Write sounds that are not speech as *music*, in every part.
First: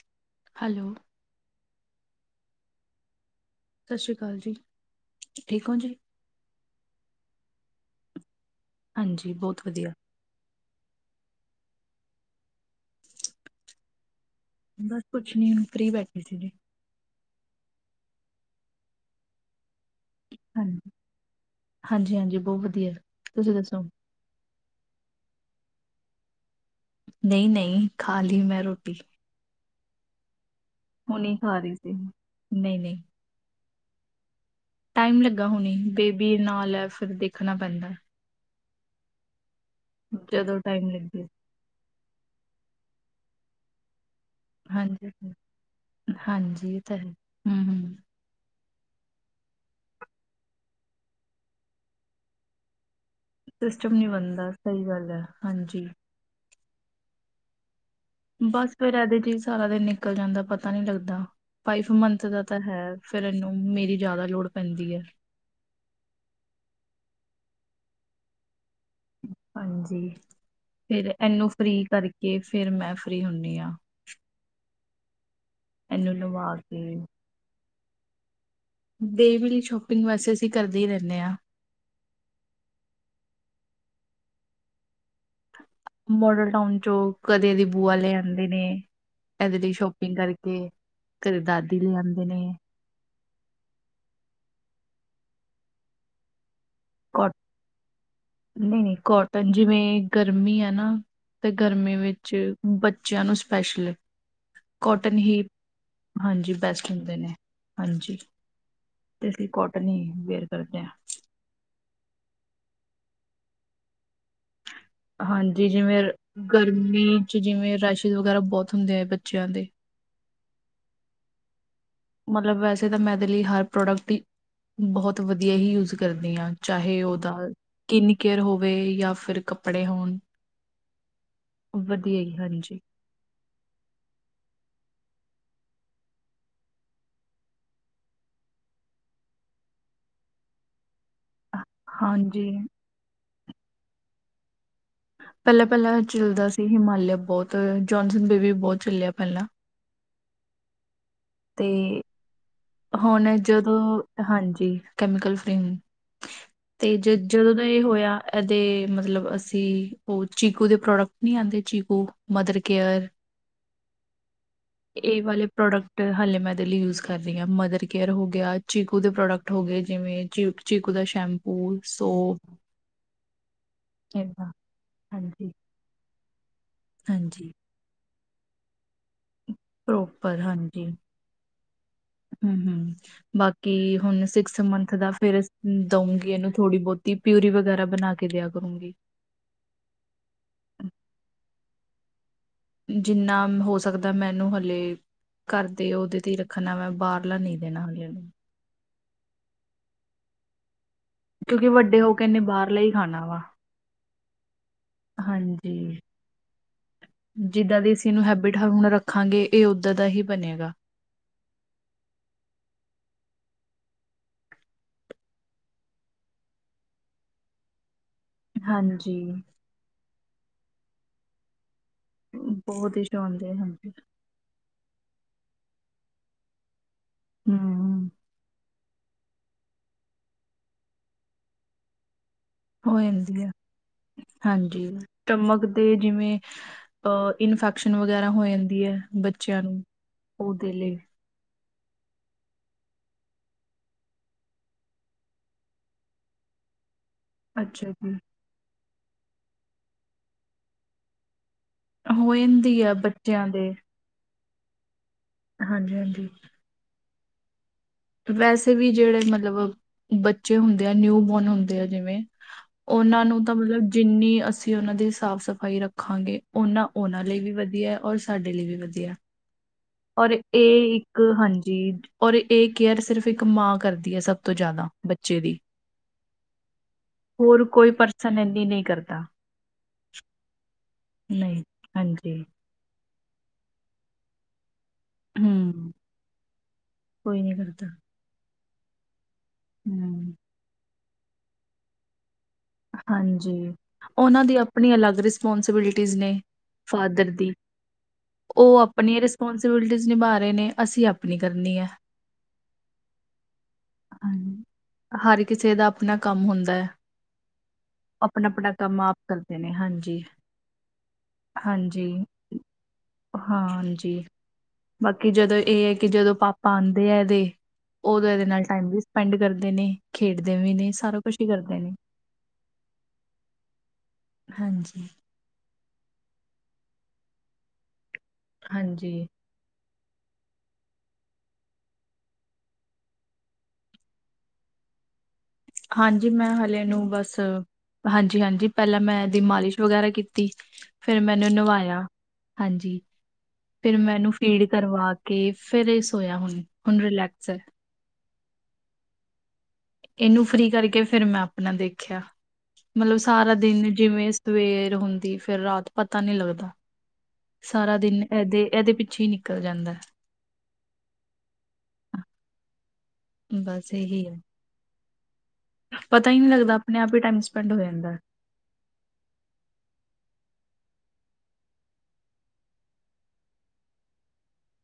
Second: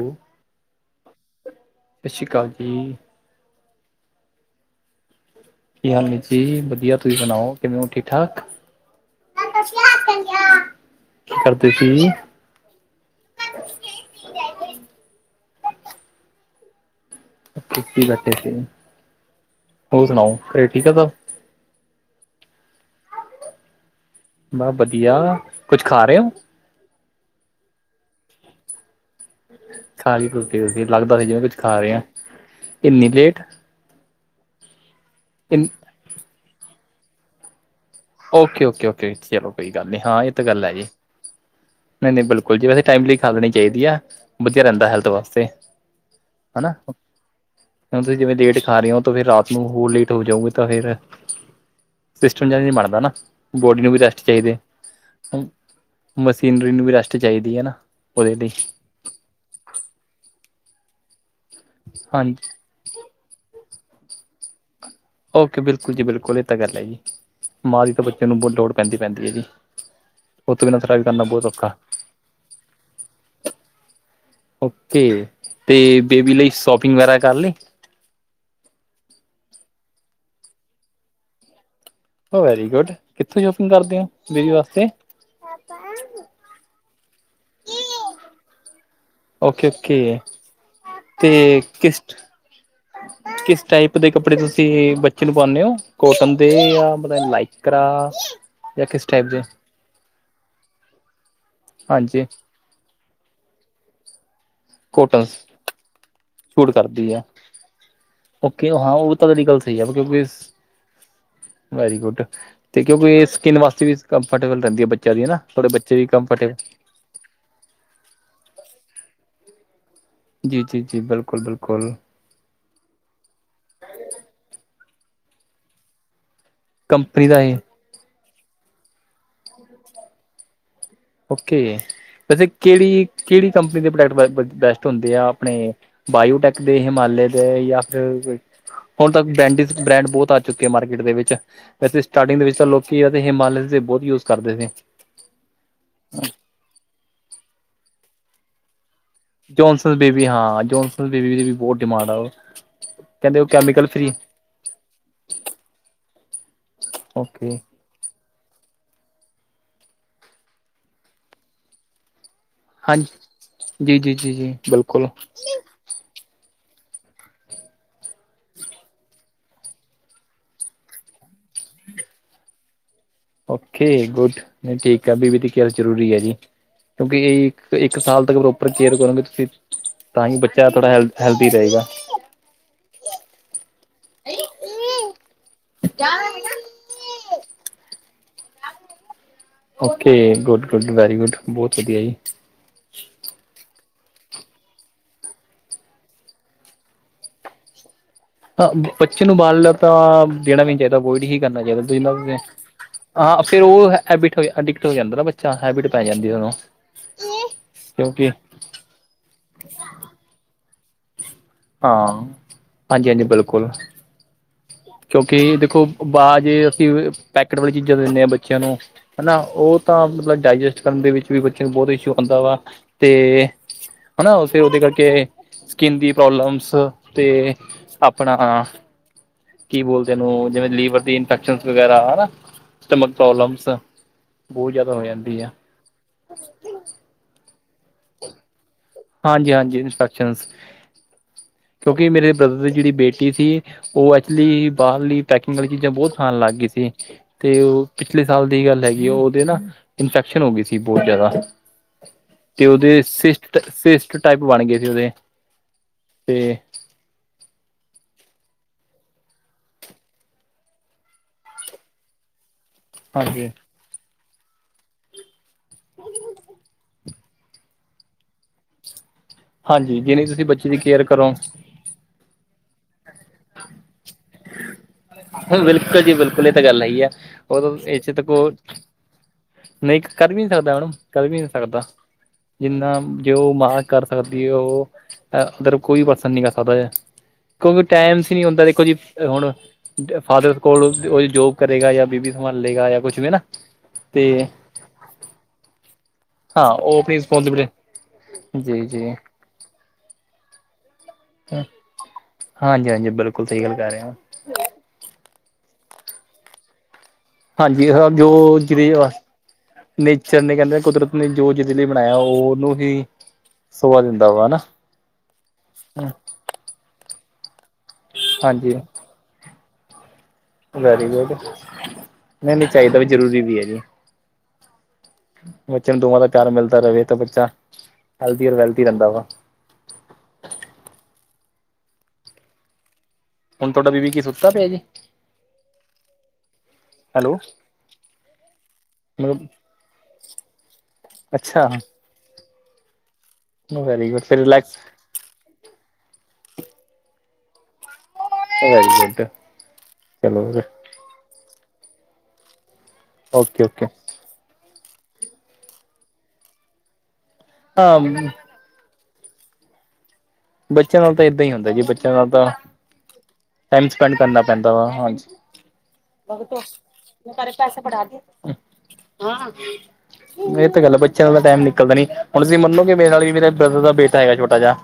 ਹਮ hello ਸਤਿ ਸ੍ਰੀ ਅਕਾਲ ਜੀ ਸਤਿ ਸ਼੍ਰੀ ਅਕਾਲ ਜੀ ਠੀਕ ਹੋ ਕੀ ਜੀ? ਹਾਂ ਜੀ ਵਧੀਆ ਤੁਸੀਂ ਸੁਣਾਓ ਕਿਵੇਂ ਹੋ ਠੀਕ ਠਾਕ ਹਾਂਜੀ, ਬਹੁਤ ਵਧੀਆ। ਕੀ ਕਰਦੀ ਸੀ ਬਸ ਕੁੱਛ ਨੀ ਹੁਣ ਫੀ ਬੈਠੀ ਸੀ ਜੀ ਬੈਠੇ ਸੀ ਹੋਰ ਸੁਣਾਓ ਘਰੇ ਠੀਕ ਆ ਸਬ ਹਾਂਜੀ ਹਾਂਜੀ ਬਹੁਤ ਵਧੀਆ ਤੁਸੀਂ ਦੱਸੋ ਬਸ ਵਧੀਆ ਕੁੱਝ ਖਾ ਰਹੇ ਹੋ ਨਹੀਂ ਨਹੀਂ ਖਾ ਲਈ ਮੈਂ ਰੋਟੀ ਸਾਰੀ ਤੁਸੀ ਤੁਸੀਂ ਲੱਗਦਾਸੀ ਹੁਣੀ ਜਿਵੇਂ ਕੁਝ ਰਹੀ ਖਾ ਸੀ। ਰਹੇ ਹ ਨਹੀਂ-ਨਹੀਂ, ਇੰਨੀ ਲੇਟ ਟਾਈਮ ਲੱਗਾ ਇਨ ਹੁਣੀ ਬੇਬੀ ਨਾਲ ਫਿਰ ਦੇਖਣਾ ਪੈਂਦਾ ਓਕੇ ਓਕੇ ਓਕੇ ਚਲੋ ਕੋਈ ਗੱਲ ਨਹੀਂ ਹਾਂ ਇਹ ਤਾਂ ਜਦੋਂ ਗੱਲ ਹੈ ਜੀ। ਟਾਈਮ ਲੱਗੇ, ਨਹੀਂ ਨਹੀਂ ਬਿਲਕੁਲ ਜੀ ਵੈਸੇ ਟਮਲੀ ਖਾ ਲਣੀ ਚਾਹੀਦੀ ਆ ਵਧੀਆ ਰਹਿੰਦਾ ਹੈਲਥ ਹਾਂਜੀ, ਵਾਸਤੇ ਹਣਾ ਹਾਂਜੀ ਇਹ ਤਾਂ ਹੈ। ਹੂੰ-ਹੂੰ, ਤੁਸੀਂ ਜਿਵੇਂ ਲੇਟ ਖਾ ਰਹੇ ਹੋ ਤਾਂ ਫਿਰ ਰਾਤ ਨੂੰ ਹੋਰ ਲੇਟ ਹੋ ਜਾਊਗੇ ਤਾਂ ਫੇਿਰ ਸਿਸਟਮ ਜ ਬਣਦਾ ਹਣਾ ਸਿਸਟਮ ਨਹੀਂ ਬਣਦਾ ਸਹੀ ਗੱਲ ਹੈ ਹਾਂਜੀ ਮਸ਼ੀਨਰੀ ਨੂੰ ਵੀ ਰੈਸਟ ਚਾਹੀਦੀ ਹੈ ਨਾ ਉਹਦੇ ਲਈ ਬਸ ਫੇਿਰ ਇਹਦੇ ਚ ਸਾਰਾ ਦਿਨ ਨਿਕਲ ਜਾਂਦਾ ਪਤਾ ਨਹੀਂੀ ਲੱਗਦਾ ਫਾਈਵ ਮੰਥ ਹਾਂਜੀ ਦਾ ਤਾਂ ਹੈ ਫੇਰ ਇਹਨੂੰ ਮੇਰੀ ਜ਼ਿਆਦਾ ਲੋੜ ਪੈਂਦੀ ਹੈ ਓਕੇ ਬਿਲਕੁਲ ਜੀ ਬਿਲਕੁਲ ਇਹ ਤਾਂ ਗੱਲ ਹੈ ਜੀ ਮਾਂ ਦੀ ਤਾਂ ਬੱਚੇ ਨੂੰ ਬ ਲੋੜ ਪੈਂਦੀ ਪੈਂਦੀ ਹੈ ਜੀ ਹਾਂਜੀ ਉਹੱ ਤੋਂ ਬਿਨਾਂ ਵੀ ਕਰਨਾ ਬਹੁਤ ਔਖਾ ਕੇ ਫੇਰ ਮੈਂ ਫਰੀ ਹੁਣੀ ਹਾਂ ਓਕੇ ਤੇ ਇਹਨੂੰ ਬੇਬੀ ਲਈ ਲਵਾ ਕੇ ਸ਼ੋਪਿੰਗ ਵਗੈਰਾ ਕਰ ਲਏ ਬੇਬੀ ਲਈ ਸ਼ੋਪਿੰਗ ਵੈਸੇ ਅਸੀਂ ਕਰਦੇ ਹੀ ਰਹਿਣੇ ਹਾਂ ਉਹ ਵੈਰੀ ਗੁੱਡ ਕਿੱਥੋਂ ਸ਼ੋਪਿੰਗ ਕਰਦੇ ਹੋ ਬੇਬੀ ਵਾਸਤੇ ਮੋਡਲ ਟਾਊਨ ਚੋਂ ਕਦੇ ਏਦੀ ਬੂਆ ਲੈ ਆਂਦੇ ਨੇ ਇਹਦੇ ਓਕੇ ਲਈ ਸ਼ੋਪਿੰਗ ਓਕੇ ਕਰਕੇ ਘਰੇ ਤੇ ਦਾਦੀ ਲੈ ਕਿਸ ਆਉਦੇ ਨੇ ਕਿਸ ਟਾਈਪ ਦੇ ਕੱਪੜੇ ਤੁਸੀਂ ਬੱਚੇ ਨੂੰ ਪਉਣੇ ਹੋ ਕੋਟਨ ਦੇ ਜਾਂ ਪਤਾ ਕੋ ਲਾਈਕਰਾ ਨਹੀਂ ਜਾਂ ਨਹੀਂ ਕਿਸ ਟਾਈਪ ਦੇ ਕੋਟਨ ਜਿਵੇਂ ਗਰਮੀ ਹੈ ਨਾ ਤੇ ਗਰਮੀ ਹਾਂਜੀ ਵਿੱਚ ਬੱਚਿਆਂ ਨੂੰ ਸਪੈਸ਼ਲ। ਕੋਟਨ ਹੀ ਹਾਂਜੀ ਬੈਸਟ ਕਰਦੀ ਹੁੰਦੇ ਹੈ ਨੇ। ਹਾਂਜੀ ਓਕੇ ਹਾਂ ਉਹ ਤਾਂ ਤੇ ਅਸੀਂ ਗੱਲ ਸਹੀ ਆ ਕੋਟਨ ਹੀ ਕਿਉਂਕਿ। ਵੇਅਰ ਕਰਦੇ ਹਾਂ ਵੈਰੀ ਗੁੱਡ ਤੇ ਕਿਉਂਕਿ ਸਕਿੰਨ ਵਾਸਤੇ ਵੀ ਕੰਫਰਟੇਬਲ ਰਹਿੰਦੀ ਹੈ ਬ। ਚ ਨਾ ਥੋੜੇ ਬੱਚੇ ਵੀ ਕਨਫਟ ਮੀਂਹ ਚ ਜਿਵੇਂ ਰਸ਼ਿਸ਼ ਵਗੈਰਾ ਬਹੁਤ ਹੁੰਦੇ ਹੈ ਬੱਚਿਆਂ ਦੇ ਜੀ ਜੀ ਜੀ ਬਿਲਕੁਲ ਬਿਲਕੁਲ ਮਤਲਬ ਵੈਸੇ ਤਾਂ ਮੈਂਦੇ ਲਈ ਹਰ ਪ੍ਰੋਡਕਟ ਹੀ ਬਹੁਤ ਵਧੀਆ ਹੀ ਯੂਜ ਕਰਦੀ ਹਾਂ ਚਾਹੇ ਕੰਪਨੀ ਉਹਦਾ ਦਾ ਇਹ ਕਿਨ ਕੇਅਰ ਹੋਵੇ ਯਾ ਫਿਰ ਕੱਪੜੇ ਹੋਣ ਓਕੇ ਵਧੀਆ ਹੀ ਵੈਸੇ ਹਾਂਜੀ ਕਿਹੜੀ ਕਿਹੜੀ ਕੰਪਨੀ ਦੇ ਪ੍ਰੋਡਕਟ ਬੈਸਟ ਹੁੰਦੇ ਆ ਆਪਣੇ ਬਾਇਓਟੈਕ ਦੇ ਹਿਮਾਲੇ ਦੇ ਜਾਂ ਫਿਰ ਹੁਣ ਤੱਕ ਬਰੈਂਦਿਜ ਚ ਬ੍ਰੈਂਡ ਬਹੁਤ ਆ ਚੁੱਕੇ ਹੈ ਮਾਰਕੀਟ ਦੇ ਵਿੱਚ ਵੈਸੇ ਸਟਾਰਟਿੰਗ ਦੇ ਹਾਂਜੀ ਵਿੱਚ ਤਾਂ ਲੋਕੀ ਹਿਮਾਲਯਾ ਦੇ ਬਹੁਤ ਯੂਜ ਕਰਦੇ ਨੇ ਪਹਿਲਾਂ ਪਹਿਲਾਂ ਚੱਲਦਾ ਸੀ ਹਿਮਾਲਿਆ ਬਹੁਤ ਜੋਨਸਨ ਬੇਬੀ ਵੀ ਬਹੁਤ ਚੱਲਿਆ ਪਹਿਲਾਂ ਜੋਨਸ ਬੇਬੀ ਹਾਂ ਜੋਨਸ ਬੇਬੀ ਦੀ ਵੀ ਤੇ ਬਹੁਤ ਡਿਮਾਂਡ ਆ ਉਹ ਹੁਣ ਕਹਿੰਦੇ ਉਹ ਕੈਮੀਕਲ ਜਦੋਂ ਫ੍ਰਰੀ ਹਾਂਜੀ ਕੈਮੀਕਲ ਫ੍ਰਰੀ ਤੇ ਜ ਜਦੋਂ ਓਕੇ ਦਾ ਇਹ ਹੋਇਆ ਇਹਦੇ ਮਤਲਬ ਅਸੀਂ ਉਹ ਚੀਕੂ ਦੇ ਪ੍ਰੋਡਕਟ ਨਹੀਂੀ ਆਉਂਦੇ ਚੀਕੂ ਮਦਰ ਹਾਂਜੀ ਕੇਅਰ ਜੀ ਜੀ ਜੀ ਜੀ ਬਿਲਕੁਲ ਇਹ ਵਾਲੇ ਪ੍ਰੋਡਕਟ ਹਾਲੇ ਮੈਂਦੇ ਲਈ ਯੂਜ ਕਰ ਧ ਮਦਰ ਕੇਅਰ ਹੋ ਗਿਆ ਚੀਕੂ ਦੇ ਪ੍ਰੋਡਕਟ ਹੋ ਗਏ ਜਿਵੇਂ ਚੀ ਚੀਕੂ ਦਾ ਸ਼ੈਂਪੂ ਸੋਪ ਹਮ ਓਕੇ ਗੁੱਡ ਨਹੀਂ ਠੀਕ ਆ ਬੀਬੀ ਦੀ ਹਾਂਜੀ ਕੀੱਲ ਜ਼ਰੂਰੀ ਹੈ ਜੀ ਕਿਉਂਕਿ ਹਾਂਜੀ ਇਹ ਇੱਕ ਸਾਲ ਤੱਕ ਪ੍ਰੋਪਰ ਕੇਅਰ ਕਰੋਗੇ ਤੁਸੀਂ ਤਾਂ ਹੀ ਪ੍ਰੋਪਰ ਬੱਚਾ ਥੋੜ੍ਹਾ ਹੈਲ ਹੈਲਦੀ ਰਹੇਗਾ ਹੂ ਹੂ ਬਾਕੀ ਹੁਣ ਸਿਕਸ ਮੰਥ ਦਾ ਫੇਿਰ ਦਊਂਗੀ ਇਹਨੂੰ ਥੋੜੀ ਬਹੁਤ ਦੀ ਪਿਊਰੀ ਵਗੈਰਾ ਬਣਾ ਕੇ ਦਿਆ ਕਰੂੰਗੀ okay good good very good ਬਹੁਤ ਵਧੀਆ ਜੀ ਜਿੰਨਾ ਹੋ ਸਕਦਾ ਮੈਨੂੰ ਹਲੇੇ ਘਰਦੇ ਉਹਦੇ ਤੇ ਹੀ ਰੱਖਣਾ ਮੈਂ ਬਾਹਰਲਾ ਨੀ ਦੇਣਾ ਹਾਲੇ ਇਹ ਨੂੰ ਹ ਬੱਚੇ ਨੂੰ ਬਾਲ ਤਾਂ ਦੇਣਾ ਵੀ ਨਹੀਂ ਚਾ ਅਵੋਇਡ ਹੀ ਕਰਨਾ ਕਿਉਂਕਿ ਚਾਹੀਦਾ ਵੱਡੇ ਤੁਸੀ ਹੋ ਕੇ ਇਹਨੇ ਬਾਹਰਲਾ ਹੀ ਖਾਣਾ ਵਾ ਹਾਂ ਫੇਰ ਉਹ ਹੈਬਿਟ ਹੋ ਅਡਿਕਟ ਹੋ ਜਾਂਦਾ ਨਾ ਬੱਚਾ ਹੈਬਿਟ ਹਾਂਜੀ ਪੈ ਜਾਂਦੀ ਓਨੂੰ ਕਿਉਂਕਿ ਢੱਕਾ ਹੁਣ ਰੱਖਾਂਗੇ, ਇਹ ਓਦਾਂ ਦਾ ਹੀ ਬਣੇਗਾ। ਹਾਂ, ਹਾਂਜੀ-ਹਾਂਜੀ, ਬਿਲਕੁਲ। ਕਿਉਂਕਿ ਦੇਖੋ, ਬਾਅਜ ਅਸੀਂ, ਪੈਕਟ ਵਾਲੀ ਚੀਜ਼ਾਂ ਦਿੰਨੇ ਹਾਂ ਬੱ ਬੱਚਿਆਂ ਨੂੰ, ਹਾਂਜੀ, ਹਨਾ। ਉਹ ਤਾਂ ਮਤਲਬ ਡਾਇਜੈਸਟ ਕਰਨ ਦੇ ਵਿੱਚ ਵੀ ਬੱਚਿਆਂ ਨੂੰ ਬਹੁਤ ਇਸ਼ੂ ਹੁੰਦਾ ਵਾ, ਬਹੁਤ ਇਸ਼ੂ ਤੇ ਆਉਂਦੇ ਆ ਹਾਂਜੀ। ਹਣਾ ਫਿਰ ਉਹਦੇ ਕਰਕੇ, ਸਕਿੰਨ ਦੀ ਪ੍ਰੋਬਲਮਸ ਤੇ, ਹੂੰ, ਆਪਣਾ ਕੀ ਬੋਲਦੇ ਓਨੂੰ, ਜਿਵੇਂ ਲੀਵਰ ਦੀ ਇਨਫੈਕਸ਼ਨ ਵਗੈਰਾ, ਹਨਾ। ਹੋ ਸਟਮਕ ਜਾਂਦੀ ਆ, ਪ੍ਰੋਬਲਮਸ ਬਹੁਤ ਹਾਂਜੀ‌। ਜ਼ਿਆਦਾ ਹੋ ਜਾਂਦੀ ਆ ਸਟੱਮਕ ਤੇ ਜਿਵੇਂ, ਅ ਇਨਫੈਕਸ਼ਨ ਵਗੈਰਾ ਹੋ ਜਾਂਦੀ ਹੈ, ਹਾਂਜੀ ਬੱਚਿਆਂ ਹਾਂਜੀ ਨੂੰ। ਇਨਫੈਕਸ਼ਨਸ ਉਹਦੇ ਲੇ--ਡੀ ਕਿਉਂਕਿ, ਮੇਰੇ ਬ੍ਰਦਰ ਦੀ ਜਿਹੜੀ ਬੇਟੀ ਸੀ ਉਹ ਐਕਚੁਲੀ, ਬਾਹਰਲੀ ਪੈਕਿੰਗ ਵਾਲੀ ਚੀਜ਼ਾਂ ਬਹੁਤ ਖਾਣ ਲੱਗ ਗਈ ਸੀ ਤੇ ਉਹ, ਅੱਛਾ ਜੀ। ਪਿਛਲੇ ਸਾਲ ਦੀ ਗੱਲ ਹੈਗੀ ਆ, ਉਹ ਉਹਦੇ ਨਾ ਇਨਫੈਕਸ਼ਨ ਹੋ ਗਈ ਸੀ, ਬਹੁਤ ਜ਼ਿਆਦਾ। ਹੋ ਤੇ ਜਾਂਦੀ ਆ ਉਹਦੇ, ਬੱਚਿਆਂ ਦੇ। ਸਿਸ੍ਟ-ਸਿਸ੍ਟ ਟਾਈਪ ਬਣਗਏ ਸੀ ਉਹਦੇ ਹਾਂਜੀ-ਹਾਂਜੀ। ਤੇ ਵੈਸੇ ਵੀ ਜਿਹੜੇ ਮਤਲਬ ਬੱਚੇ ਹੁੰਦੇ ਆ, ਨਿਊ ਬੋਰਨ ਹੁੰਦੇ ਆ, ਜਿਵੇਂ ਉਹਨਾਂ ਨੂੰ ਹਾਂਜੀ ਤਾਂ ਮਤਲਬ, ਜਿੰਨੀ ਅਸੀਂ ਉਹਨਾਂ ਦੀ ਸਾਫ਼-ਸਫ਼ਾਈ ਰੱਖਾਂਗੇ, ਉਹਨਾਂ ਉਹਨਾਂ ਲਈ ਵੀ ਵਧੀਆ, ਔਰ ਸਾਡੇ ਲਈ ਵੀ ਵਧੀਆ। ਹਾਂਜੀ ਜਿਨੀ ਔਰ ਤੁਸੀਂ ਬੱਚੇ ਦੀ ਇਹ ਕੇਅਰ ਇੱਕ, ਕਰੋ ਹਾਂਜੀ। ਔਰ ਇਹ ਕੇਅਰ ਸਿਰਫ ਇੱਕ ਮਾਂ ਕਰਦੀ ਹੈ, ਸਭ ਤੋਂ ਜ਼ਿਆਦਾ ਬੱਚੇ ਦੀ ਹਉ, ਬਿਲਕੁਲ ਜੀ, ਬਿਲਕੁਲ। ਇਹ ਤਾਂ ਗੱਲ ਹੈਗੀ ਆ, ਉਹ ਹੋਰ ਤਾਂ ਕੋਈ ਇ'ਚ ਤਾ ਪਰਸਨ ਕੋ ਇੰਨੀ ਨਹੀਂ ਕਰਦਾ ਨਹੀਂ, ਕਰ ਵੀ ਨਹੀਂ ਸਕਦਾ ਮੈਡਮ, ਕਰ ਵੀ ਨਹੀਂ ਸਕਦਾ। ਹਾਂਜੀ। ਜਿੰਨਾ, ਜਿਓ ਮਾਂ ਕਰ ਸਕਦੀ ਆ, ਉਹ ਉੱਧਰ, ਹੂੰ ਕੋਈ ਪਰਸਨ ਨੀ ਕਰ ਸਕਦਾ ਹੈ। ਕੋਈ ਨਹੀਂ ਕਿਉਂਕਿ ਕਰਦਾ ਟਾਈਮਸ ਨੀ ਹੁੰਦਾ ਦੇਖੋ ਜੀ, ਹੁਣ ਹੂੰ ਫਾਦਰ ਕੋਲ, ਉਹਦੀ ਜੋਬ ਕਰੇਗਾ ਜਾਂ ਬੀਬੀ ਸੰਭਾਲੇਗਾ, ਯਾਕੁਛ ਵੀ ਹਨਾ, ਹਾਂਜੀ ਉਹਨਾਂ ਤੇ ਦੀ ਆਪਣੀ ਅਲੱਗ ਰਿਸਪੋਂਸੀਬਿਲਟੀਜ਼ ਨੇ ਹਾਂ ਉਹ ਆਪਣੀ ਫਾਦਰ ਦੀ, ਰਿਸਪੋਂਸੀਬਿਲਿਟੀ ਉਹ ਜੀ ਜੀ ਆਪਣੀ ਪੋਂਸੀਬਿਲਟੀਜ਼ਿ ਨਿਭਾ ਰਹੇ ਨੇ, ਅਸੀਂ ਆਪ ਹਾਂਜੀ-ਹਾਂਜੀ, ਬਿਲਕੁਲ ਸਹੀ ਗੱਲ ਕਹਿ ਰਹੇ ਓਂ। ਹਾਂਜੀ ਹਰ ਕਿਸੇ ਦਾ ਆਪਣਾ ਕੰਮ ਹੁੰਦਾ। ਹਾਂਜੀ, ਆਪਣਾ ਜੋ, ਆਪਣਾ ਜਿਵੇਂ ਕੰਮ ਆਪ ਕਰਦੇ ਨੇ ਹਾਂਜੀ ਨੇਚਰ ਨੇ ਕਹਿੰਦੇ ਕੁਦਰਤ ਨੇ, ਜੋ ਜਿਦੇ ਲਈ ਹਾਂਜੀ ਬਣਾਇਆ, ਓ ਉਹਨੂੰ ਹੀ ਸੋਭਾ ਹਾਂਜੀ ਦਿੰਦਾ ਵਾ, ਹਨਾ। ਬਾਕੀ ਜਦੋਂ ਇਹ ਐ, ਕਿ ਜਦੋਂ ਪਾਪਾ ਆਂਦੇ ਆ ਇਹਦੇ, ਤੇ ਉਦੋਂ ਨਾਲ ਹਾਂਜੀ ਟਾਈਮ ਵੀ ਪੈਂਡ ਕਰਦੇ ਨੇ, ਖੇਡਦੇ ਵੀ ਨੇ, ਸਾਰਾ ਕੁਛ ਹੀ ਕਰਦੇ ਨੇ। ਨਹੀਂ-ਨਹੀਂ ਚਾਹੀਦਾ ਵੀ, ਜ਼ਰੂਰੀ ਵੀ ਹੈ ਜੀ। ਹਾਂਜੀ। ਬੱਚਿਆਂ ਨੂੰ ਦੋਵਾਂ ਦਾ ਪਿਆਰ ਮਿਲਦਾ ਰਵੇ, ਤਾਂ ਬੱਚਾ ਹੈਲਦੀ ਔਰ ਵੈਲਦੀ ਰਹਿੰਦਾ ਹਾਂਜੀ ਵਾ। ਹੁਣ, ਤੁਹਾਡਾ ਬੀਬੀ ਕੀ ਸੁੱਤਾ ਪਿਆ ਜੀ? ਹਾਂਜੀ, ਮੈਂ, ਹਲੇ ਇਹਨੂੰ ਹੈਲੋ ਬਸ ਹਾਂਜੀ-ਹਾਂਜੀ, ਪਹਿਲਾਂ ਮੈਂ ਇਹਦੀ ਮਤਲਬ ਮਾਲਿਸ਼ ਵਗੈਰਾ ਕੀਤੀ, ਫਿਰ ਮੈਨੇ ਅੱਛਾ ਨ੍ਹਵਾਇਆ। ਹਾਂਜੀ, ਫਿਰ ਵੈਰੀ ਮੈ ਗੁੱਡ ਇਹਨੂੰ ਫੀਡ ਰਿਲੈਕਸ ਕਰਵਾ ਕੇ ਫਿਰ, ਇਹ ਸੌਇਆ ਹੁਣ, ਹੁਣ ਰਿਲੈਕਸ ਐ। ਓ ਵੈਰੀ ਗੁੱਡ। ਚਲੋ ਇਹਨੂੰ ਫ੍ਰੀ ਕਰਕੇ ਫਿਰ ''ਮੈਂ ਆਪਣਾ ਦੇਖਿਆ। ਮਤਲਬ, ਸਾਰਾ ਓਕੇ ਓਕੇ ਦਿਨ ਜਿਵੇਂ ਸਵੇਰ ਹੁੰਦੀ, ਫਿਰ ਰਾਤ ਪਤਾ ਨਹੀਂ ਲੱਗਦਾ। ਸਾਰਾ ਹਾਂ ਦਿਨ ਐਦੇ-ਐਦੇ ਪਿੱਛੇ ਹੀ ਨਿਕਲ ਜਾਂਦਾ। ਬੱਚਿਆਂ ਨਾਲ ਤਾਂ ਏਦਾਂ ਹੀ ਹੁੰਦਾ ਜੀ, ਬੱਚਿਆਂ ਨਾਲ ਤਾਂ ਟਾਇਮ ਬਸ ਸਪੈਂਡ ਇਹੀ ਹੈ ਕਰਨਾ ਪੈਂਦਾ ਵਾ, ਹਾਂਜੀ। ਪਤਾ ਹੀ ਨਹੀਂ ਲੱਗਦਾ, ਆਪਣੇ-ਆਪ ਹੀ ਟਾਈਮ ਸਪੈਂਡ ਹੋ ਜਾਂਦਾ। ਹਾਂ। ਇਹ ਤਾਂ ਗੱਲ ਹੈ, ਬੱਚਿਆਂ ਨਾਲ ਤਾਂ ਟਾਈਮ ਨਿਕਲਦਾ ਨਈ, ਹੁਣ ਤੁਸੀਂ ਮੰਨੋ ਕਿ ਮੇਰੇ ਨਾਲ ਵੀ, ਮੇਰਾ ਬ੍ਰਦਰ ਦਾ ਬੇਟਾ ਹੈਗਾ, ਛੋਟਾ ਜਿਹਾ।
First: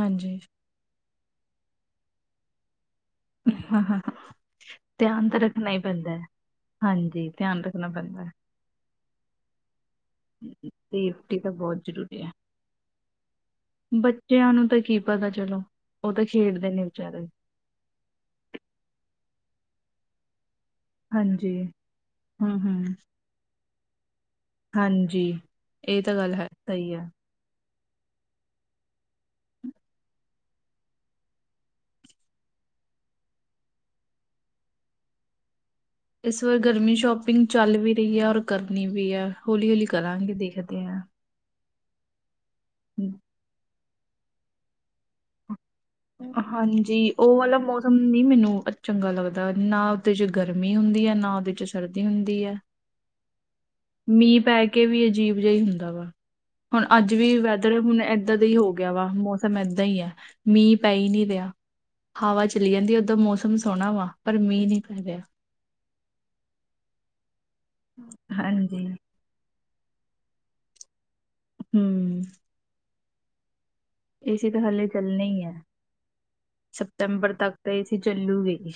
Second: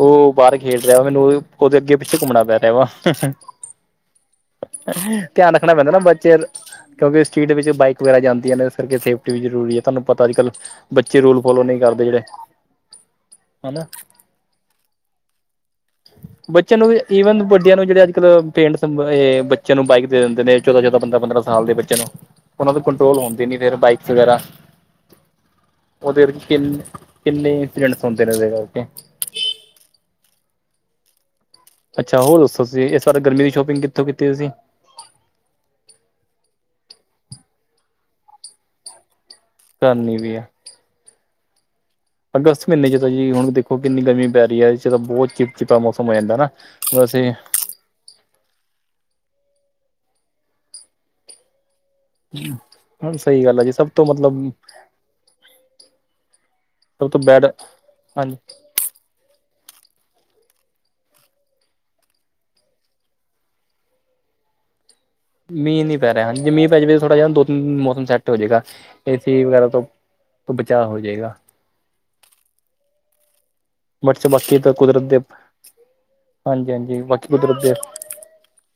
ਉਹ, ਬਾਹਰ ਖੇਡ ਰਿਹਾ ਵਾ, ਮੈਨੂੰ ਉਹਦੇ ਅੱਗੇ- ਪਿੱਛੇ ਘੁੰਮਣਾ ਪੈ ਰਿਹਾ ਵਾ। ਹਾਂ ਹਾਂ ਹਾਂ, ਧਿਆਨ ਰੱਖਣਾ ਪੈਂਦਾ, ਨਾ ਬੱਚੇ ਕਿਉਂਕਿ, ਹਾਂਜੀ ਸਪੀਡ ਧਿਆਨ ਵਿੱਚ ਰੱਖਣਾ ਬਾਈਕ ਵਗੈਰਾ ਪੈਂਦਾ ਹੈ। ਜਾਂਦੀਆਂ ਨੇ ਇਸ ਕਰਕੇ ਫਿਰ ਏ ਵੀ ਜ਼ਰੂਰੀ ਹੈ, ਤੁਹਾਨੂੰ ਪਤਾ ਅੱਜ -ਕੱਲ ਬੱਚੇ ਸੇਫਟੀ ਰੂਲ ਤਾਂ ਫੋਲੋ, ਬਹੁਤ ਨਹੀਂ ਕਰਦੇ ਜ਼ਰੂਰੀ ਜਿਹੜੇ ਹੈ ਹਨਾਂ? ਬੱਚਿਆਂ ਨੂੰ ਤਾਂ, ਕੀ ਪਤਾ ਚਲੋ ਉਹ ਤਾਂ ਖੇਡਦੇ ਬੱਚਿਆਂ ਨੇ ਨੂੰ ਵਿਚਾਰੇ ਈਵਨ, ਵੱਡਿਆਂ ਨੂੰ ਜਿਹੜੇ ਅੱਜ ਕੱਲ, ਬੱਚਿਆਂ ਨੂੰ, ਬਾਈਕ ਦੇ ਦਿੰਦੇ ਨੇ ਚੌਦਾਂ, ਚੌਦਾਂ, ਪੰਦਰਾਂ, ਪੰਦਰਾਂ ਹਾਂਜੀ ਸਾਲ ਦੇ ਬੱਚੇ ਨੂੰ ਹੂੰ ਉਹਨਾਂ ਤੋਂ ਹੂੰ ਕੰਟਰੋਲ ਹੁੰਦੇ ਨੀ, ਫਿਰ ਬਾਈਕਸ ਵਗੈਰਾ ਹਾਂਜੀ, ਇਹ ਤਾਂ ਉਹਦੇ ਗੱਲ ਹੈ ਕਿੰਨ ਸਹੀ ਹੈ। ਕਿੰਨੇ, ਇੰਸੀਡੈਂਟਸ ਹੁੰਦੇ ਨੇ ਉਹਦੇ ਕਰਕੇ? ਅੱਛਾ, ਹੋਰ ਦੱਸੋ ਤੁਸੀ? ਇਸ ਵਾਰੀ ਗਰਮੀ ਦੀ ਸ਼ੋਪਿੰਗ ਕਿੱਥੋਂ ਕੀਤੀ ਤੁਸੀਂ? ਇਸ ਵਾਰ, ਗਰਮੀ ਦੀ ਸ਼ੋਪਿੰਗ ਚੱਲ ਵੀ ਰਹੀ ਹੈ, ਔਰ ਕਰਨੀ ਵੀ ਹੈ ਹੌਲੀ -ਹੌਲੀ ਕਰਨੀ ਕਰਾਂਗੇ ਵੀ ਹੈ ਦੇਖਦੇ ਹਾਂ। ਅਗਸਤ ਮਹੀਨੇ ਚ, ਤਾਂ ਜੀ ਹੁਣ ਦੇਖੋ ਕਿੰਨੀ ਗਰਮੀ ਪੈ ਰਹੀ ਹੈ, ਇਹ ਤਾਂ ਬਹੁਤ ਚ ਜਿਤਾ ਮੌਸਮ, ਹੋ ਜਾਂਦਾ ਨਾ ਵੈਸੇ ਨੀ ਮੈਨੂੰ ਚੰਗਾ ਲੱਗਦਾ, ਨਾ ਉਹਦੇ ਚ ਗਰਮੀ, ਹੁੰਦੀ ਹੈ ਨਾ ਉਹਦੇ ਚ ਸਰਦੀ ਹੁੰਦੀ ਹੈ, ਸਹੀ ਗੱਲ ਹੈ ਜੀ ਸਭ ਤੋਂ ਮੀਂਹ ਮਤਲਬ ਪੈ ਕੇ ਕਿਵੇਂ ਅਜੀਬ ਜਿਹਾ ਹੀ ਹੁੰਦਾ ਵਾ, ਹੁਣ ਸਭ ਅੱਜ ਤੋਂ ਵੀ ਬੈਡ ਵੈਦਰ ਹੁਣ, ਇਦਾਂ ਹਾਂਜੀ ਦਾ ਹੀ ਹੋ ਗਿਆ ਵਾ। ਮੌਸਮ ਏਦਾਂ ਹੀ ਹੈ ਮੀਂਹ ਪੈ ਹੀ ਨਹੀਂ ਰਿਹਾ, ਹਵਾ ਚਲੀ ਜਾਂਦੀ ਉੱਦਰ ਮੌਸਮ ਸੋਹਣਾ ਵਾ, ਪਰ ਮੀਂਹ ਨਹੀਂ ਪੈ ਰਿਹਾ। ਮੀਂਹ ਨਹੀਂ ਪੈ ਰਿਹਾ, ਜੇ ਮੀਂਹ ਪੈ ਜਾਵੇ ਥੋੜਾ ਜਿਹਾ ਦੋ ਤਿੰਨ, ਮੌਸਮ ਸੈੱਟ ਹੋ ਜਾਏਗਾ। ਹਾਂਜੀ ਟੀ ਵਗੈਰਾ, ਤੋਂ ਬਚਾਅ ਹੋ ਜੇਗਾ। ਹੁ ਬਟ ਏਸੀ ਬਾਕੀ ਤਾਂ, ਹਾਲੇ ਕੁਦਰਤ ਦੇ ਚੱਲਣੇ ਹੀ ਐ, ਹਾਂਜੀ ਹਾਂਜੀ ਬਾਕੀ ਸਤੰਬਰ ਤੱਕ ਕੁਦਰਤ ਦੇ ਤੇ ਏਸੀ, ਚੱਲੂਗੀ ਈ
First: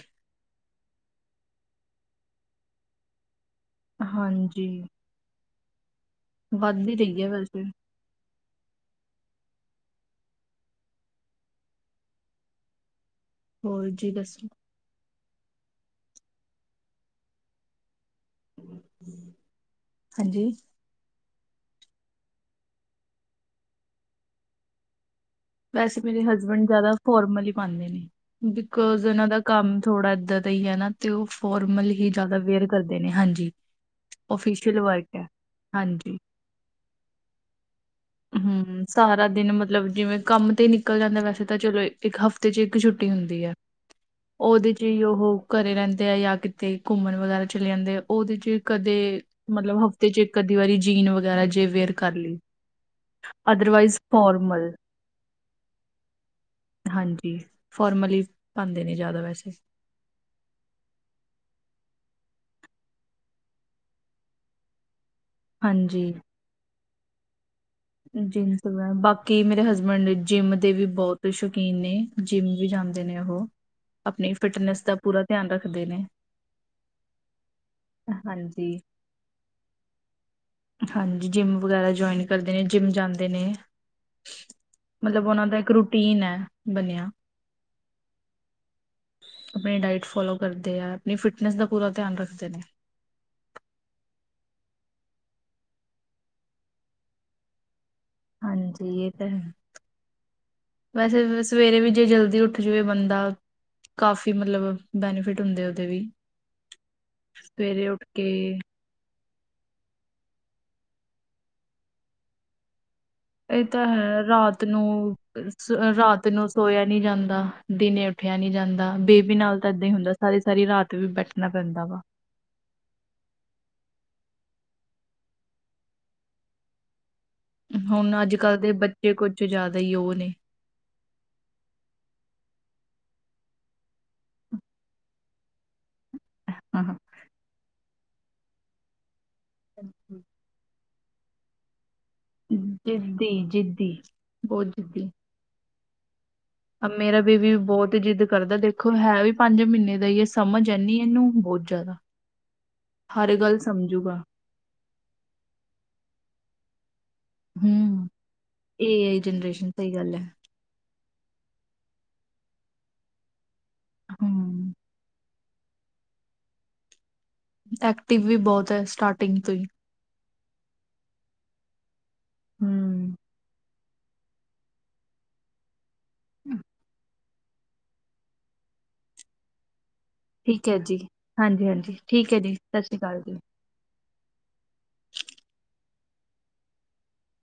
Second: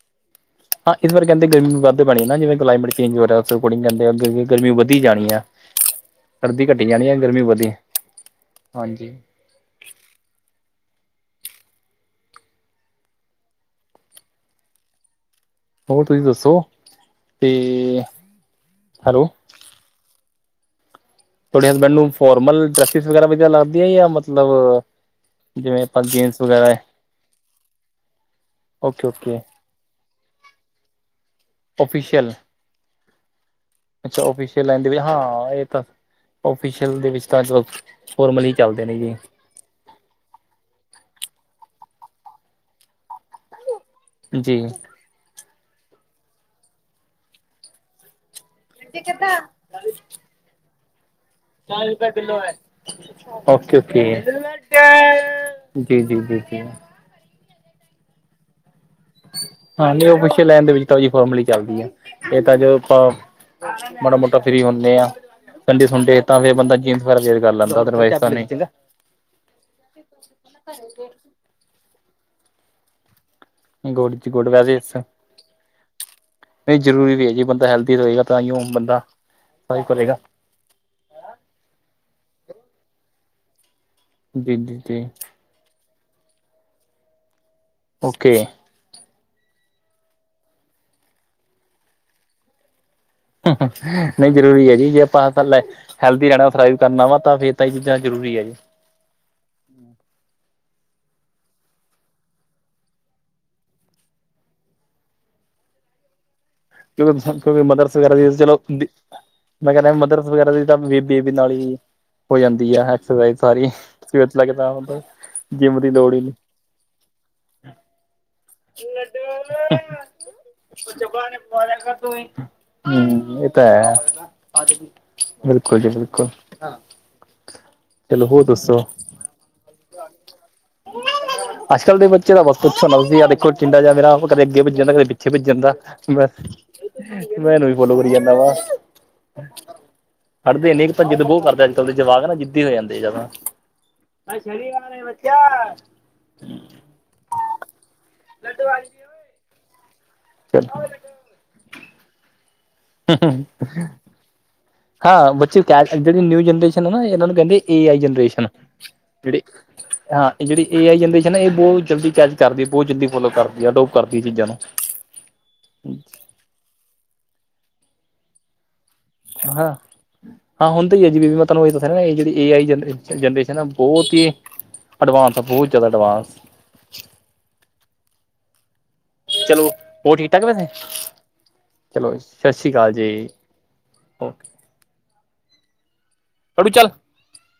ਹਾਂ, ਇਸ ਬਾਰੇ ਕਹਿੰਦੇ ਗਰਮੀ ਵੱਧ ਪੈਣੀ ਆ, ਜਿਵੇਂ ਕਲਾਈਮੇਟ ਚੇਜ ਹੋ ਰਿਹਾ, ਉਸ ਅਕੋਡਿੰਗ ਕਹਿੰਦੇ, ਅੱਗੇ ਹਾਂਜੀ ਗਰਮੀ ਵਧੀ ਜਾਣੀ, ਆ ਸਰਦੀ, ਘਟੀ ਵੱਧ ਹੀ ਜਾਣੀ ਆ, ਰਹੀ ਹੈ ਗਰਮੀ ਵੈਸੇ ਵਧੀ ਹਾਂਜੀ ਹੋਰ, ਜੀ ਦੱਸੋ? ਹੋਰ, ਤੁਸੀਂ ਦੱਸੋ ਤੇ ਹੈਲੋ ਹਾਂਜੀ ਤੁਹਾਡੇ ਹਸਬੈਂਡ ਨੂੰ ਫੋਰਮਲ, ਡਰੈਸਿਸ ਵਗੈਰਾ ਵਧੀਆ, ਲੱਗਦੀਆ ਜਾਂ ਮਤਲਬ ਜਿਵੇਂ ਵੈਸੇ ਆਪਾਂ ਮੇਰੇ, ਜੀਨਸ ਹਸਬੈਂਡ ਵਗੈਰਾ ਜਿਆਦਾ ਫੋਰਮਲ, ਹੀ ਪਾਉਂਦੇ ਨੇ। ਬਿਕੋਜ ਓਕੇ ਉਹਨਾਂ ਓਕੇ ਦਾ, ਕੰਮ ਥੋੜਾ ਏਦਾਂ ਦਾ ਹੀ ਹੈ ਨਾ, ਤੇ ਉਹ ਫੋਰਮਲ ਹੀ, ਓਫੀਸ਼ੀਅਲ ਜਿਆਦਾ ਵਿਅਰ ਕਰਦੇ ਨੇ, ਹਾਂਜੀ ਅੱਛਾ ਓਫੀਸ਼ਅਲ, ਵਰਕ ਹੈ ਹਾਂਜੀ। ਓਫੀਸ਼ਅਲ, ਦੇ ਵਿੱਚ ਤਾਂ ਜੋ ਹੁ -ਹੁ ਸਾਰਾ ਦਿਨ ਮਤਲਬ ਮਤਲਬ ਜਿਵੇਂ, ਕੰਮ ਤੇ ਨਿਕਲ ਜਾਂਦਾ, ਵੈਸੇ ਤਾਂ ਚਲੋ ਇੱਕ ਹਫ਼ਤੇ ਚ ਇੱਕ, ਛੁੱਟੀ ਹੁੰਦੀ ਆ। ਜੀ ਉਹਦੇ ਚ ਹੀ, ਉਹ ਘਰੇ ਰਹਿੰਦੇ ਆ, ਜਾਂ ਕਿਤੇ ਘੁੰਮਣ ਵਗੈਰਾ ਚਲੇ ਜਾਂਦੇ, ਆ ਉਹਦੇ ਚ ਕਦੇ ਮਤਲਬ, ਹਫ਼ਤੇ ਚ ਇਕ ਅਧੀ ਵਾਰੀ ਜੀਨ, ਵਗੈਰਾ ਜੇ ਵੇਅਰ ਕਰ ਲਈ *unintelligible* *inaudible* ਓਕੇ ਅਦਰਵਾਈਜ਼ ਓਕੇ। ਫੋਰਮਲ ਜੀ ਜੀ ਜੀ ਜੀ। *inaudible* ਹਾਂਜੀ। ਫੋਰਮਲ ਹੀ, ਪਾਉਂਦੇ ਨੇ ਜ਼ਿਆਦਾ ਵੈਸੇ। ਹਾਂਜੀ ਉਹ, ਪਿੱਛੇ ਲੈਣ ਦੇ ਵਿੱਚ ਤਾਂ ਫੋਰਮਲੀ ਚੱਲਦੀ ਆ ਇਹ ਤਾਂ ਜੋ ਆਪਾਂ ਮਾੜਾ- ਮੋਟਾ ਫਰੀ ਹੁੰਨੇ ਆ ਸੰਡੇ- ਹਾਂਜੀ ਸੁੰਡੇ ਤਾਂ ਫਿਰ ਬੰਦਾ ਜਿੰਮ ਵੈਰਾ ਚੇਜ ਕਰ ਲੈਂਦਾ ਅਦਰਵਾਈਜ਼ ਤਾਂ ਨਹੀਂ *unintelligible* *inaudible* ਕਿ ਮੇਰੇ, ਹਸਬੈਂਡ ਜਿੰਮ ਦੇ ਵੀ ਬਹੁਤ ਸ਼ੌਕੀਨ ਨੇ, ਜਿੰਮ ਵੀ ਜਾਂਦੇ ਨੇ ਉਹ ਗੁੜ ਚ ਆਪਣੀ ਗੁੜ ਵੈਸੇ ਫਿਟਨੈਸ, ਦਾ ਪੂਰਾ ਧਿਆਨ ਰੱਖਦੇ ਨੇ। ਨਹੀਂ ਜ਼ਰੂਰੀ ਵੀ ਹੈ, ਜੇ ਬੰਦਾ ਹੈਲਦੀ ਰਹੇਗਾ ਤਾਂ ਹੀ ਹਾਂਜੀ ਬੰਦਾ, ਸਹੀ ਕਰੇਗਾ। ਹਾਂਜੀ, ਜਿੰਮ ਵਗੈਰਾ ਜੁਆਇਨ ਕਰਦੇ ਨੇ, ਜਿੰਮ ਜਾਂਦੇ ਨੇ ਜੀ ਜੀ ਜੀ ਮਤਲਬ ਉਹਨਾਂ ਦਾ, ਇੱਕ ਰੂਟੀਨ ਹੈ ਬਣਿਆ। ਓਕੇ ਆ। ਅਪਣੀ ਡਾਇਟ ਫੋਲੋ ਕਰਦੇ ਆ ਅਪਣੀ ਫਿਟਨਸ ਦਾ ਪੂਰਾ ਧਿਆਨ ਰੱਖਦੇ ਨੇ। ਨਹੀਂ ਜਰੂਰੀ ਹੈ ਜੀ ਜੇ ਆਪਾਂ ਹੈਲਦੀ ਰਹਿਣਾ ਸਰਵਾਈਵ ਕਰਨਾ ਵਾ ਤਾਂ ਫਿਰ। ਤਾਂ ਇਹ ਚੀਜ਼ਾਂ ਜ਼ਰੂਰੀ ਹੈ। ਹਾਂਜੀ ਤਾਂ ਵੈਸੇ ਸਵੇਰੇ ਵੀ ਜੇ ਜਲਦੀ ਉੱਠ ਜਾਵੇ ਬੰਦਾ ਕਾਫੀ ਮਤਲਬ ਬੈਨੀਫਿਟ ਹੁੰਦੇ ਆ ਉਹਦੇ ਵੀ। ਕਿਉਂਕਿ ਕਿਉਂਕਿ ਸਵੇਰੇ ਮਦਰਸ ਉੱਠ ਵਗੈਰਾ ਕੇ ਦੀ ਚਲੋ। ਮੈਂ ਕਹਿੰਦਾ ਮਦਰ ਵਗੈਰਾ ਦੀ ਤਾਂ ਬੇਬੀ ਨਾਲ ਹੀ ਹੋ ਜਾਂਦੀ ਹੈ। ਇਹ ਤਾਂ ਹੈ ਰਾਤ ਨੂੰ ਜਿੰਮ ਦੀ ਲੋੜ ਹੀ ਰਾਤ ਨਹੀਂ ਨੂੰ ਸੋਇਆ ਨਹੀ ਜਾਂਦਾ ਦਿਨੇ। ਉੱਠਿਆ ਨੀ ਜਾਂਦਾ ਬੇਬੀ ਨਾਲ ਤਾਂ ਇੱਦਾਂ ਹੀ ਹੁੰਦਾ ਸਾਰੀ ਸਾਰੀ ਰਾਤ ਵੀ ਬੈਠਣਾ। ਪੈਂਦਾ ਵਾ, ਹਮ ਇਹ ਤਾਂ ਹੈ। ਬਿਲਕੁਲ ਜੀ ਬਿਲਕੁਲ। ਹੁਣ ਚਲੋ ਅੱਜ ਹੋਰ ਕੱਲ ਦੇ ਦੱਸੋ ਬੱਚੇ ਕੁਝ ਜ਼ਿਆਦਾ ਹੀ ਉਹ ਨੇ। ਅੱਜ ਕੱਲ ਦੇ ਬੱਚੇ ਦਾ ਬਸ ਪੁੱਛੋਂ ਨਾ ਤੁਸੀ ਆ ਦੇਖੋ ਚਿੰਦਾ ਜਾ ਮੇਰਾ ਕਦੇ ਅੱਗੇ ਪੱਜ ਜਾਂਦਾ ਕਦੇ ਪਿੱਛੇ ਭੱਜ ਜਾਂਦਾ। ਮੈਂ ਹਾਂ ਮੈਂ ਇਹਨੂੰ ਵੀ ਫੋਲੋ ਕਰੀ ਜਾਂਦਾ ਵਾ। ਹੰਜੀ ਹਮ। ਖੜਦੇ ਨੀ ਇੱਕ ਤਾਂ ਜਿੱਦ ਬੋਹ ਕਰਦੇ ਅੱਜ ਕੱਲ ਦੇ ਜਵਾਕ ਨਾ ਜਿੱਦੀ ਹੋ ਜਾਂਦੇ ਜਾਦਾ। ਜਿੱਦੀ ਜਿੱਦੀ ਬਹੁਤ ਕਿਆ? ਆ ਮੇਰਾ ਬੇਬੀ ਵੀ ਬਹੁਤ ਜਿੱਦ ਕਰਦਾ ਦੇਖੋ ਹੈ ਵੀ ਪੰਜ ਮਹੀਨੇ ਦਾ ਹੀ ਹੈ ਸਮਝ ਚਲੋ ਇਹਨੀ ਇਹਨੂੰ ਬਹੁਤ। ਜਾਦਾ ਹਰ ਗੱਲ ਸੰਮਝੂਗਾ। ਹਾਂ ਬੱਚੇ ਕਹਿ ਜਿਹੜੀ ਨਿਊ ਜਨਰੇਸ਼ਨ ਹੈ ਨਾ ਇਹਨਾਂ ਨੂੰ ਕਹਿੰਦੇ ਏ ਆਈ ਹੂੰ ਜਨਰੇਸ਼ਨ। ਏ ਆਈ ਜਿਹੜੀ ਜਨਰੇਸ਼ਨ ਸਹੀ ਗੱਲ ਹੈ। ਹਾਂ ਇਹ ਜਿਹੜੀ ਏ ਆਈ ਜਨਰੇਸ਼ਨ ਹੈ ਇਹ ਬੋਤ ਜਲਦੀ ਕੈਚ ਕਰਦੀ ਬੋਤ ਜਲਦੀ ਫੋਲੋ ਕਰਦੀ। ਜਦੋਂ ਕਰਦੀ ਸੀ ਜਾਦਾ। ਹੂੰ ਐਕਟਿਵ ਵੀ ਬੋਤ ਹੈ। ਸਟਾਰਟਿੰਗ ਤੋਂ ਹੀ ਹਾਂ ਹਾਂ ਹੁੰਦੀ ਹੀ ਆ ਜੀ ਬੀਬੀ ਮੈਂ ਤੁਹਾਨੂੰ ਏਹੀ ਤਾ ਕਿਹਰਿਆ ਨਾ ਇਹ ਜਿਹੜੀ ਏ ਆਈ ਹੂੰ ਜਨਰੇਸ਼ਨ ਆ। ਬਹੋਤ ਹੀ ਐਡਵਾਂਸ ਆ ਬਹੋਤ ਜਾਦਾ ਐਡਵਾਂਸ। ਚਲੋ ਹੋਰ ਠੀਕ ਠਾਕ ਵੈਸੇ ਹੈ ਜੀ ਹਾਂਜੀ ਹਾਂਜੀ ਚਲੋ ਠੀਕ ਹੈ ਸਤਿ ਜੀ ਸ਼੍ਰੀ ਅਕਾਲ ਜੀ। ਓਕੇ। ਹ। ਤੋੜੀ ਚੱਲ।